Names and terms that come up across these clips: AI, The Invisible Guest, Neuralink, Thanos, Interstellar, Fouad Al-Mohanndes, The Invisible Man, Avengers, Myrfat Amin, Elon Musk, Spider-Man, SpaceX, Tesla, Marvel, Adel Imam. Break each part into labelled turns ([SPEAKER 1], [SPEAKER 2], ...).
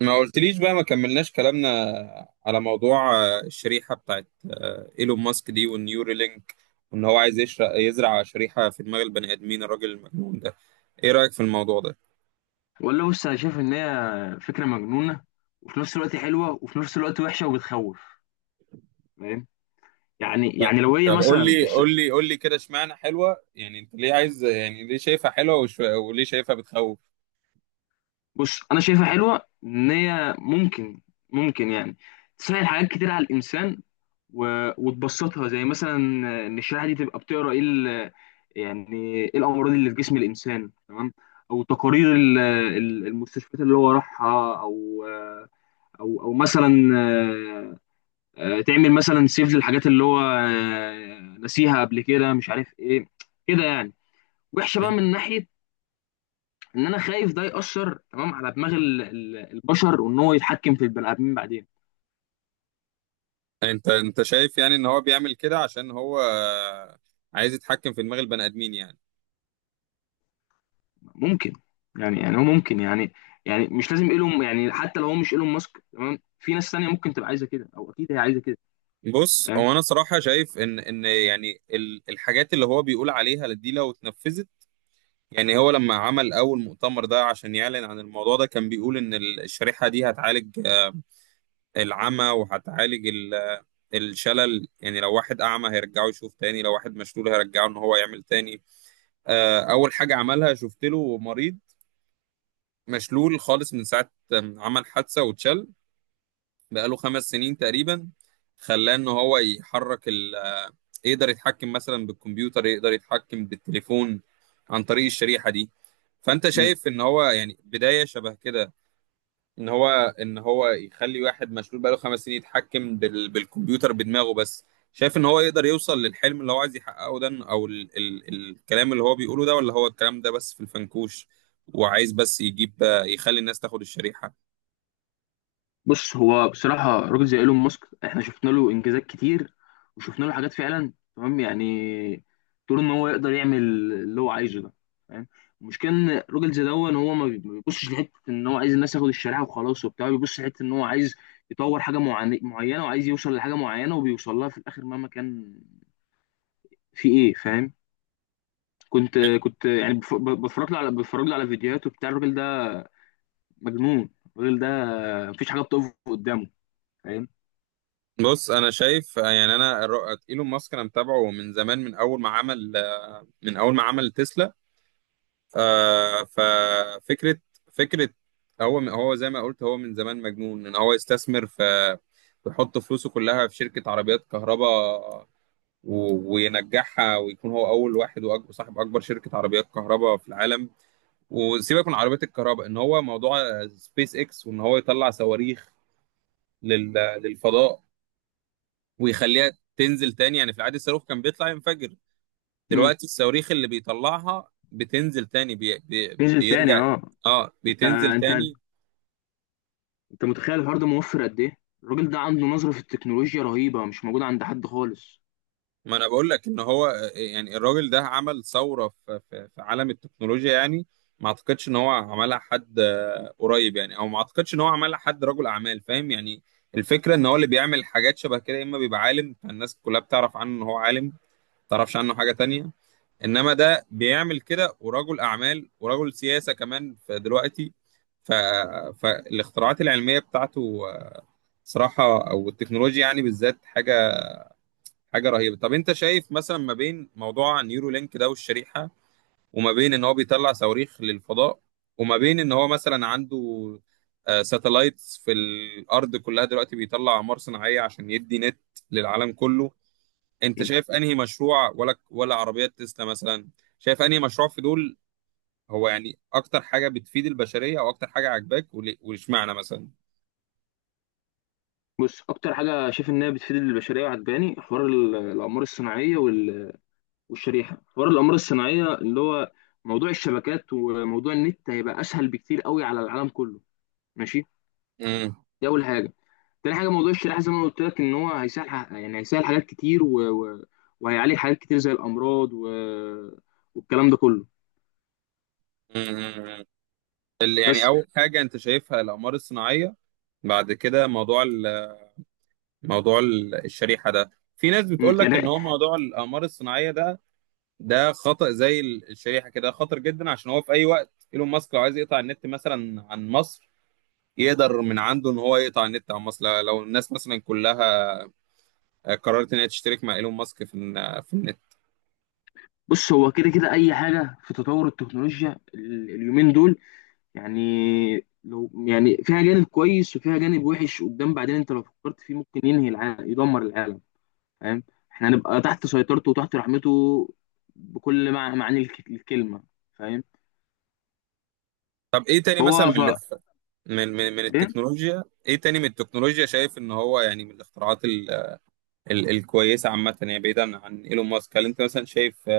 [SPEAKER 1] ما قلتليش بقى، ما كملناش كلامنا على موضوع الشريحة بتاعت إيلون ماسك دي والنيورالينك، وإن هو عايز يشرق يزرع شريحة في دماغ البني آدمين، الراجل المجنون ده. إيه رأيك في الموضوع ده؟
[SPEAKER 2] والله بص، انا شايف ان هي فكره مجنونه، وفي نفس الوقت حلوه، وفي نفس الوقت وحشه وبتخوف. فاهم؟ يعني
[SPEAKER 1] طب
[SPEAKER 2] يعني لو هي
[SPEAKER 1] طب قول
[SPEAKER 2] مثلا
[SPEAKER 1] لي قول لي قول لي كده، اشمعنى حلوة؟ يعني أنت ليه عايز، يعني ليه شايفها حلوة وليه شايفها بتخوف؟
[SPEAKER 2] بص، انا شايفها حلوه ان هي ممكن. ممكن تسهل حاجات كتير على الانسان و... وتبسطها، زي مثلا ان الشريحه دي تبقى بتقرا ايه يعني ايه الامراض اللي في جسم الانسان. تمام. او تقارير المستشفيات اللي هو راحها، او مثلا تعمل مثلا سيف للحاجات اللي هو نسيها قبل كده، مش عارف ايه. كده يعني. وحشه بقى
[SPEAKER 1] مم.
[SPEAKER 2] من ناحيه ان انا خايف ده يأثر، تمام، على دماغ البشر، وان هو يتحكم في البني ادمين بعدين.
[SPEAKER 1] أنت شايف يعني إن هو بيعمل كده عشان هو عايز يتحكم في دماغ البني آدمين يعني.
[SPEAKER 2] ممكن. يعني هو ممكن يعني. يعني مش لازم ايلون، يعني حتى لو هو مش ايلون ماسك، تمام، في ناس تانية ممكن تبقى عايزه كده، او اكيد هي عايزه كده.
[SPEAKER 1] بص،
[SPEAKER 2] فاهم؟
[SPEAKER 1] هو انا صراحه شايف ان يعني الحاجات اللي هو بيقول عليها دي لو اتنفذت. يعني هو لما عمل اول مؤتمر ده عشان يعلن عن الموضوع ده، كان بيقول ان الشريحه دي هتعالج العمى، وهتعالج الشلل. يعني لو واحد اعمى هيرجعه يشوف تاني، لو واحد مشلول هيرجعه ان هو يعمل تاني. اول حاجه عملها، شفت له مريض مشلول خالص من ساعه ما عمل حادثه واتشل، بقاله خمس سنين تقريبا، خلاه ان هو يحرك، يقدر يتحكم مثلا بالكمبيوتر، يقدر يتحكم بالتليفون عن طريق الشريحة دي. فأنت شايف إن هو يعني بداية شبه كده، إن هو إن هو يخلي واحد مشلول بقاله خمس سنين يتحكم بالكمبيوتر بدماغه بس؟ شايف إن هو يقدر يوصل للحلم اللي هو عايز يحققه ده، أو الكلام اللي هو بيقوله ده، ولا هو الكلام ده بس في الفنكوش وعايز بس يجيب، يخلي الناس تاخد الشريحة؟
[SPEAKER 2] بص، هو بصراحة راجل زي ايلون ماسك احنا شفنا له انجازات كتير، وشفنا له حاجات فعلا، تمام؟ يعني طول ان هو يقدر يعمل اللي هو عايزه ده. فاهم؟ المشكلة ان راجل زي ده، ان هو ما بيبصش لحتة ان هو عايز الناس ياخد الشريعة وخلاص وبتاع. بيبص لحتة ان هو عايز يطور حاجة معينة، وعايز يوصل لحاجة معينة، وبيوصل لها في الاخر مهما كان في ايه. فاهم؟ كنت كنت يعني بتفرج له على فيديوهاته، بتاع الراجل ده. مجنون الراجل ده. مفيش حاجة بتقف قدامه. فاهم؟
[SPEAKER 1] بص، انا شايف يعني، انا ايلون ماسك انا متابعه من زمان، من اول ما عمل، من اول ما عمل تسلا. آه، ففكرة فكرة هو هو زي ما قلت، هو من زمان مجنون ان هو يستثمر في، يحط فلوسه كلها في شركة عربيات كهرباء، وينجحها ويكون هو أول واحد وصاحب أكبر شركة عربيات كهرباء في العالم. وسيبك من عربيات الكهرباء، إن هو موضوع سبيس إكس وإن هو يطلع صواريخ لل- للفضاء ويخليها تنزل تاني. يعني في العادي الصاروخ كان بيطلع ينفجر،
[SPEAKER 2] مم.
[SPEAKER 1] دلوقتي الصواريخ اللي بيطلعها بتنزل تاني،
[SPEAKER 2] نزل تاني،
[SPEAKER 1] بيرجع.
[SPEAKER 2] اه.
[SPEAKER 1] اه،
[SPEAKER 2] انت
[SPEAKER 1] بتنزل
[SPEAKER 2] انت
[SPEAKER 1] تاني.
[SPEAKER 2] انت متخيل الحوار ده موفر قد ايه؟ الراجل ده عنده نظرة في التكنولوجيا رهيبة مش موجودة عند حد خالص.
[SPEAKER 1] ما انا بقول لك ان هو يعني الراجل ده عمل ثورة في عالم التكنولوجيا يعني. ما اعتقدش ان هو عملها حد قريب يعني، او ما اعتقدش ان هو عملها حد رجل اعمال، فاهم يعني. الفكرة ان هو اللي بيعمل حاجات شبه كده يا اما بيبقى عالم، فالناس كلها بتعرف عنه ان هو عالم، ما تعرفش عنه حاجة تانية. انما ده بيعمل كده ورجل اعمال ورجل سياسه كمان، فدلوقتي، ف... فالاختراعات العلميه بتاعته صراحه، او التكنولوجيا يعني بالذات، حاجه رهيبه. طب انت شايف مثلا ما بين موضوع نيورو لينك ده والشريحه، وما بين ان هو بيطلع صواريخ للفضاء، وما بين ان هو مثلا عنده ساتلايتس في الارض كلها، دلوقتي بيطلع اقمار صناعيه عشان يدي نت للعالم كله، انت
[SPEAKER 2] يعني
[SPEAKER 1] شايف انهي مشروع، ولا عربيات تسلا مثلا؟ شايف انهي مشروع في دول هو يعني اكتر حاجه بتفيد البشريه، او اكتر حاجه عاجباك، واشمعنى مثلا؟
[SPEAKER 2] بص، اكتر حاجة شايف انها بتفيد البشرية وعجباني حوار الاقمار الصناعية والشريحة. حوار الاقمار الصناعية، اللي هو موضوع الشبكات وموضوع النت، هيبقى اسهل بكتير قوي على العالم كله. ماشي.
[SPEAKER 1] امم.
[SPEAKER 2] دي اول حاجة. تاني حاجة، موضوع الشريحة، زي ما انا قلت لك، ان هو هيسهل يعني هيسهل حاجات كتير وهيعالج حاجات كتير زي الامراض والكلام ده كله.
[SPEAKER 1] امم. اللي يعني
[SPEAKER 2] بس.
[SPEAKER 1] اول حاجه انت شايفها الاقمار الصناعيه، بعد كده موضوع موضوع الشريحه ده. في ناس بتقول لك ان
[SPEAKER 2] يعني
[SPEAKER 1] هو موضوع الاقمار الصناعيه ده، ده خطأ، زي الشريحه كده، خطر جدا، عشان هو في اي وقت ايلون ماسك لو عايز يقطع النت مثلا عن مصر، يقدر من عنده ان هو يقطع النت عن مصر، لو الناس مثلا كلها قررت ان هي تشترك مع ايلون ماسك في في النت.
[SPEAKER 2] بص، هو كده كده اي حاجه في تطور التكنولوجيا اليومين دول، يعني لو يعني فيها جانب كويس وفيها جانب وحش قدام بعدين، انت لو فكرت فيه ممكن ينهي العالم، يدمر العالم. فاهم؟ احنا هنبقى تحت سيطرته وتحت رحمته، بكل معاني الكلمه. فاهم؟
[SPEAKER 1] طب ايه تاني مثلا
[SPEAKER 2] فهو
[SPEAKER 1] من من
[SPEAKER 2] ايه؟
[SPEAKER 1] التكنولوجيا، ايه تاني من التكنولوجيا شايف ان هو يعني من الاختراعات ال، ال الكويسه عامه، يعني بعيدا عن ايلون ماسك، هل انت مثلا شايف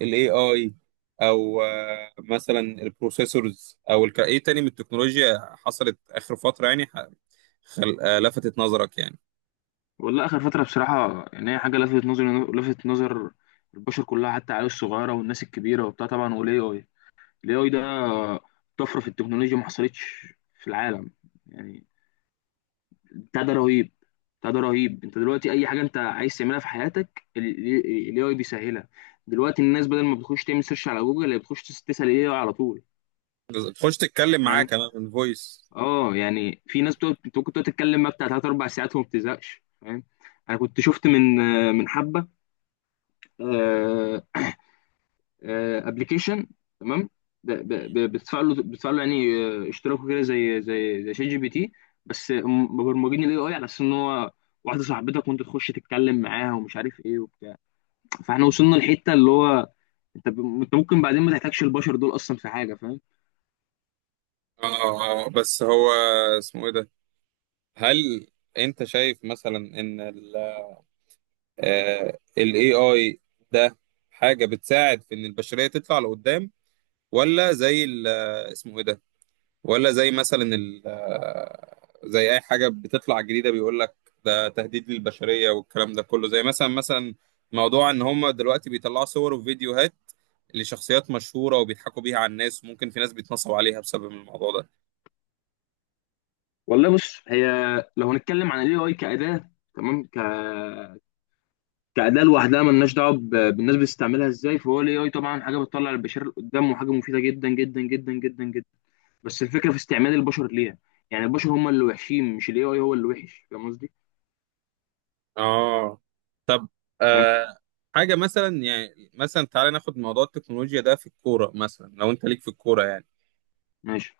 [SPEAKER 1] الاي اي، او مثلا البروسيسورز، او ايه تاني من التكنولوجيا حصلت اخر فتره يعني ح- خل... آه، لفتت نظرك يعني؟
[SPEAKER 2] والله اخر فتره بصراحه، يعني هي حاجه لفتت نظر البشر كلها، حتى العيال الصغيره والناس الكبيره وبتاع. طبعا والاي اي. الاي اي ده طفره في التكنولوجيا ما حصلتش في العالم. يعني بتاع ده رهيب. انت دلوقتي اي حاجه انت عايز تعملها في حياتك الاي اي بيسهلها. دلوقتي الناس بدل ما بتخش تعمل سيرش على جوجل، هي بتخش تسال الاي اي على طول.
[SPEAKER 1] تخش تتكلم معاه
[SPEAKER 2] فاهم؟
[SPEAKER 1] كمان من فويس.
[SPEAKER 2] اه يعني في ناس بتقعد، انت ممكن تقعد تتكلم بقى بتاع ثلاث اربع ساعات وما بتزهقش. فاهم؟ انا كنت شفت من حبه آه، ابلكيشن. تمام. ده بتدفع له، يعني اشتراكه كده، زي ChatGPT، بس هم مبرمجين الاي اي على اساس ان هو واحده صاحبتك، وانت تخش تتكلم معاها ومش عارف ايه وبتاع. فاحنا وصلنا لحته اللي هو انت انت ممكن بعدين ما تحتاجش البشر دول اصلا في حاجه. فاهم؟
[SPEAKER 1] اه، بس هو اسمه ايه ده؟ هل انت شايف مثلا ان ال، ال AI ده حاجة بتساعد في ان البشرية تطلع لقدام، ولا زي اسمه ايه ده، ولا زي مثلا زي اي حاجة بتطلع جديدة بيقول لك ده تهديد للبشرية؟ والكلام ده كله، زي مثلا، مثلا موضوع ان هم دلوقتي بيطلعوا صور وفيديوهات لشخصيات مشهورة وبيضحكوا بيها على الناس، وممكن في ناس بيتنصب عليها بسبب الموضوع ده.
[SPEAKER 2] والله بص، هي لو هنتكلم عن الاي اي كاداه، تمام، كاداه لوحدها، ملناش دعوه بالناس بتستعملها ازاي. فهو الاي اي طبعا حاجه بتطلع البشر لقدام، وحاجه مفيده جدا جدا جدا جدا جدا. بس الفكره في استعمال البشر ليها. يعني البشر هم اللي وحشين، مش الاي اي هو اللي وحش. فاهم قصدي؟
[SPEAKER 1] اه. طب،
[SPEAKER 2] فاهم.
[SPEAKER 1] آه، حاجة مثلا، يعني مثلا تعالى ناخد موضوع التكنولوجيا ده في الكورة مثلا، لو انت ليك في الكورة يعني.
[SPEAKER 2] ماشي.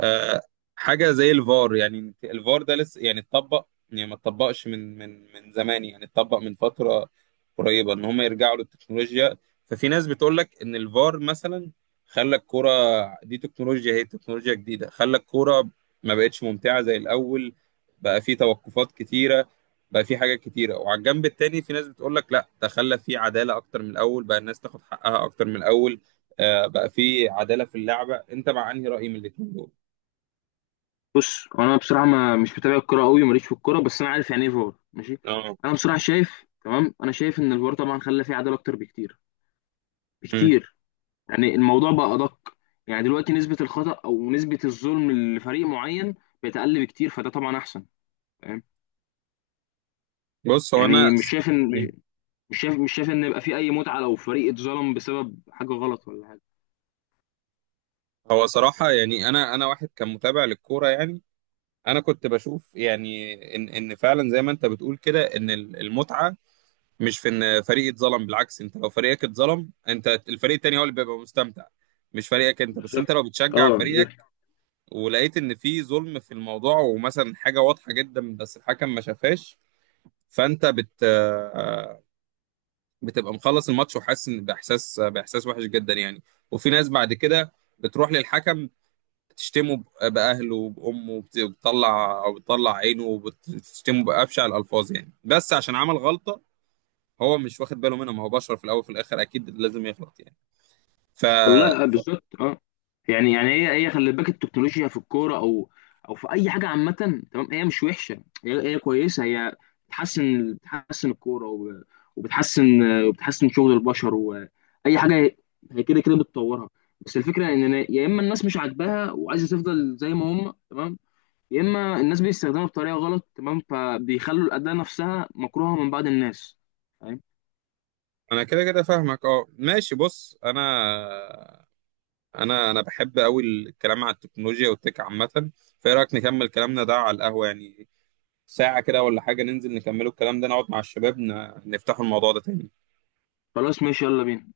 [SPEAKER 1] آه، حاجه زي الفار، يعني الفار ده لسه يعني اتطبق، يعني ما اتطبقش من زمان، يعني اتطبق من فتره قريبه، ان هم يرجعوا للتكنولوجيا. ففي ناس بتقول لك ان الفار مثلا خلى الكوره دي، تكنولوجيا هي تكنولوجيا جديده، خلى الكوره ما بقتش ممتعه زي الاول، بقى في توقفات كتيره، بقى في حاجات كتيره. وعلى الجنب التاني في ناس بتقول لك لا، ده خلى في عداله اكتر من الاول، بقى الناس تاخد حقها اكتر من الاول، بقى في عداله في اللعبه. انت مع انهي راي من الاتنين دول؟
[SPEAKER 2] بص، انا بصراحه ما مش متابع الكوره قوي، ماليش في الكوره، بس انا عارف يعني ايه فار. ماشي.
[SPEAKER 1] اه.
[SPEAKER 2] انا بصراحه شايف، تمام، انا شايف ان الفار طبعا خلى فيه عداله اكتر بكتير
[SPEAKER 1] مم.
[SPEAKER 2] بكتير. يعني الموضوع بقى ادق. يعني دلوقتي نسبه الخطا او نسبه الظلم لفريق معين بقت اقل بكتير، فده طبعا احسن. فاهم؟
[SPEAKER 1] بص، هو
[SPEAKER 2] يعني
[SPEAKER 1] انا، مم.
[SPEAKER 2] مش شايف ان يبقى في اي متعه لو فريق اتظلم بسبب حاجه غلط ولا حاجه.
[SPEAKER 1] هو صراحه يعني، انا واحد كان متابع للكوره يعني. انا كنت بشوف يعني ان فعلا زي ما انت بتقول كده، ان المتعه مش في ان فريق اتظلم. بالعكس، انت لو فريقك اتظلم، انت الفريق التاني هو اللي بيبقى مستمتع، مش فريقك انت. بس
[SPEAKER 2] بالظبط.
[SPEAKER 1] انت لو بتشجع
[SPEAKER 2] اه
[SPEAKER 1] فريقك ولقيت ان في ظلم في الموضوع، ومثلا حاجه واضحه جدا بس الحكم ما شافهاش، فانت بت بتبقى مخلص الماتش وحاسس ان، باحساس وحش جدا يعني. وفي ناس بعد كده بتروح للحكم تشتمه باهله وبامه، وبتطلع، او بتطلع عينه وبتشتمه بابشع الالفاظ يعني، بس عشان عمل غلطه هو مش واخد باله منها. ما هو بشر في الاول وفي الاخر، اكيد لازم يغلط يعني. ف
[SPEAKER 2] والله.
[SPEAKER 1] ف-
[SPEAKER 2] بالظبط. اه. يعني هي خلي بالك، التكنولوجيا في الكوره او في اي حاجه عامه، تمام. هي مش وحشه، هي كويسه. هي بتحسن الكوره وبتحسن وبتحسن شغل البشر واي حاجه. هي كده كده بتطورها. بس الفكره ان يا اما الناس مش عاجباها وعايزه تفضل زي ما هم، تمام، يا اما الناس بيستخدمها بطريقه غلط، تمام، فبيخلوا الاداه نفسها مكروهه من بعض الناس. فاهم؟
[SPEAKER 1] انا كده كده فاهمك. اه، ماشي. بص، انا انا بحب قوي الكلام على التكنولوجيا والتك عامه. فايه رايك نكمل كلامنا ده على القهوه يعني، ساعة كده ولا حاجة، ننزل نكملوا الكلام ده، نقعد مع الشباب، نفتحوا الموضوع ده تاني؟
[SPEAKER 2] خلاص ماشي، يلا بينا.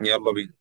[SPEAKER 1] يلا بينا.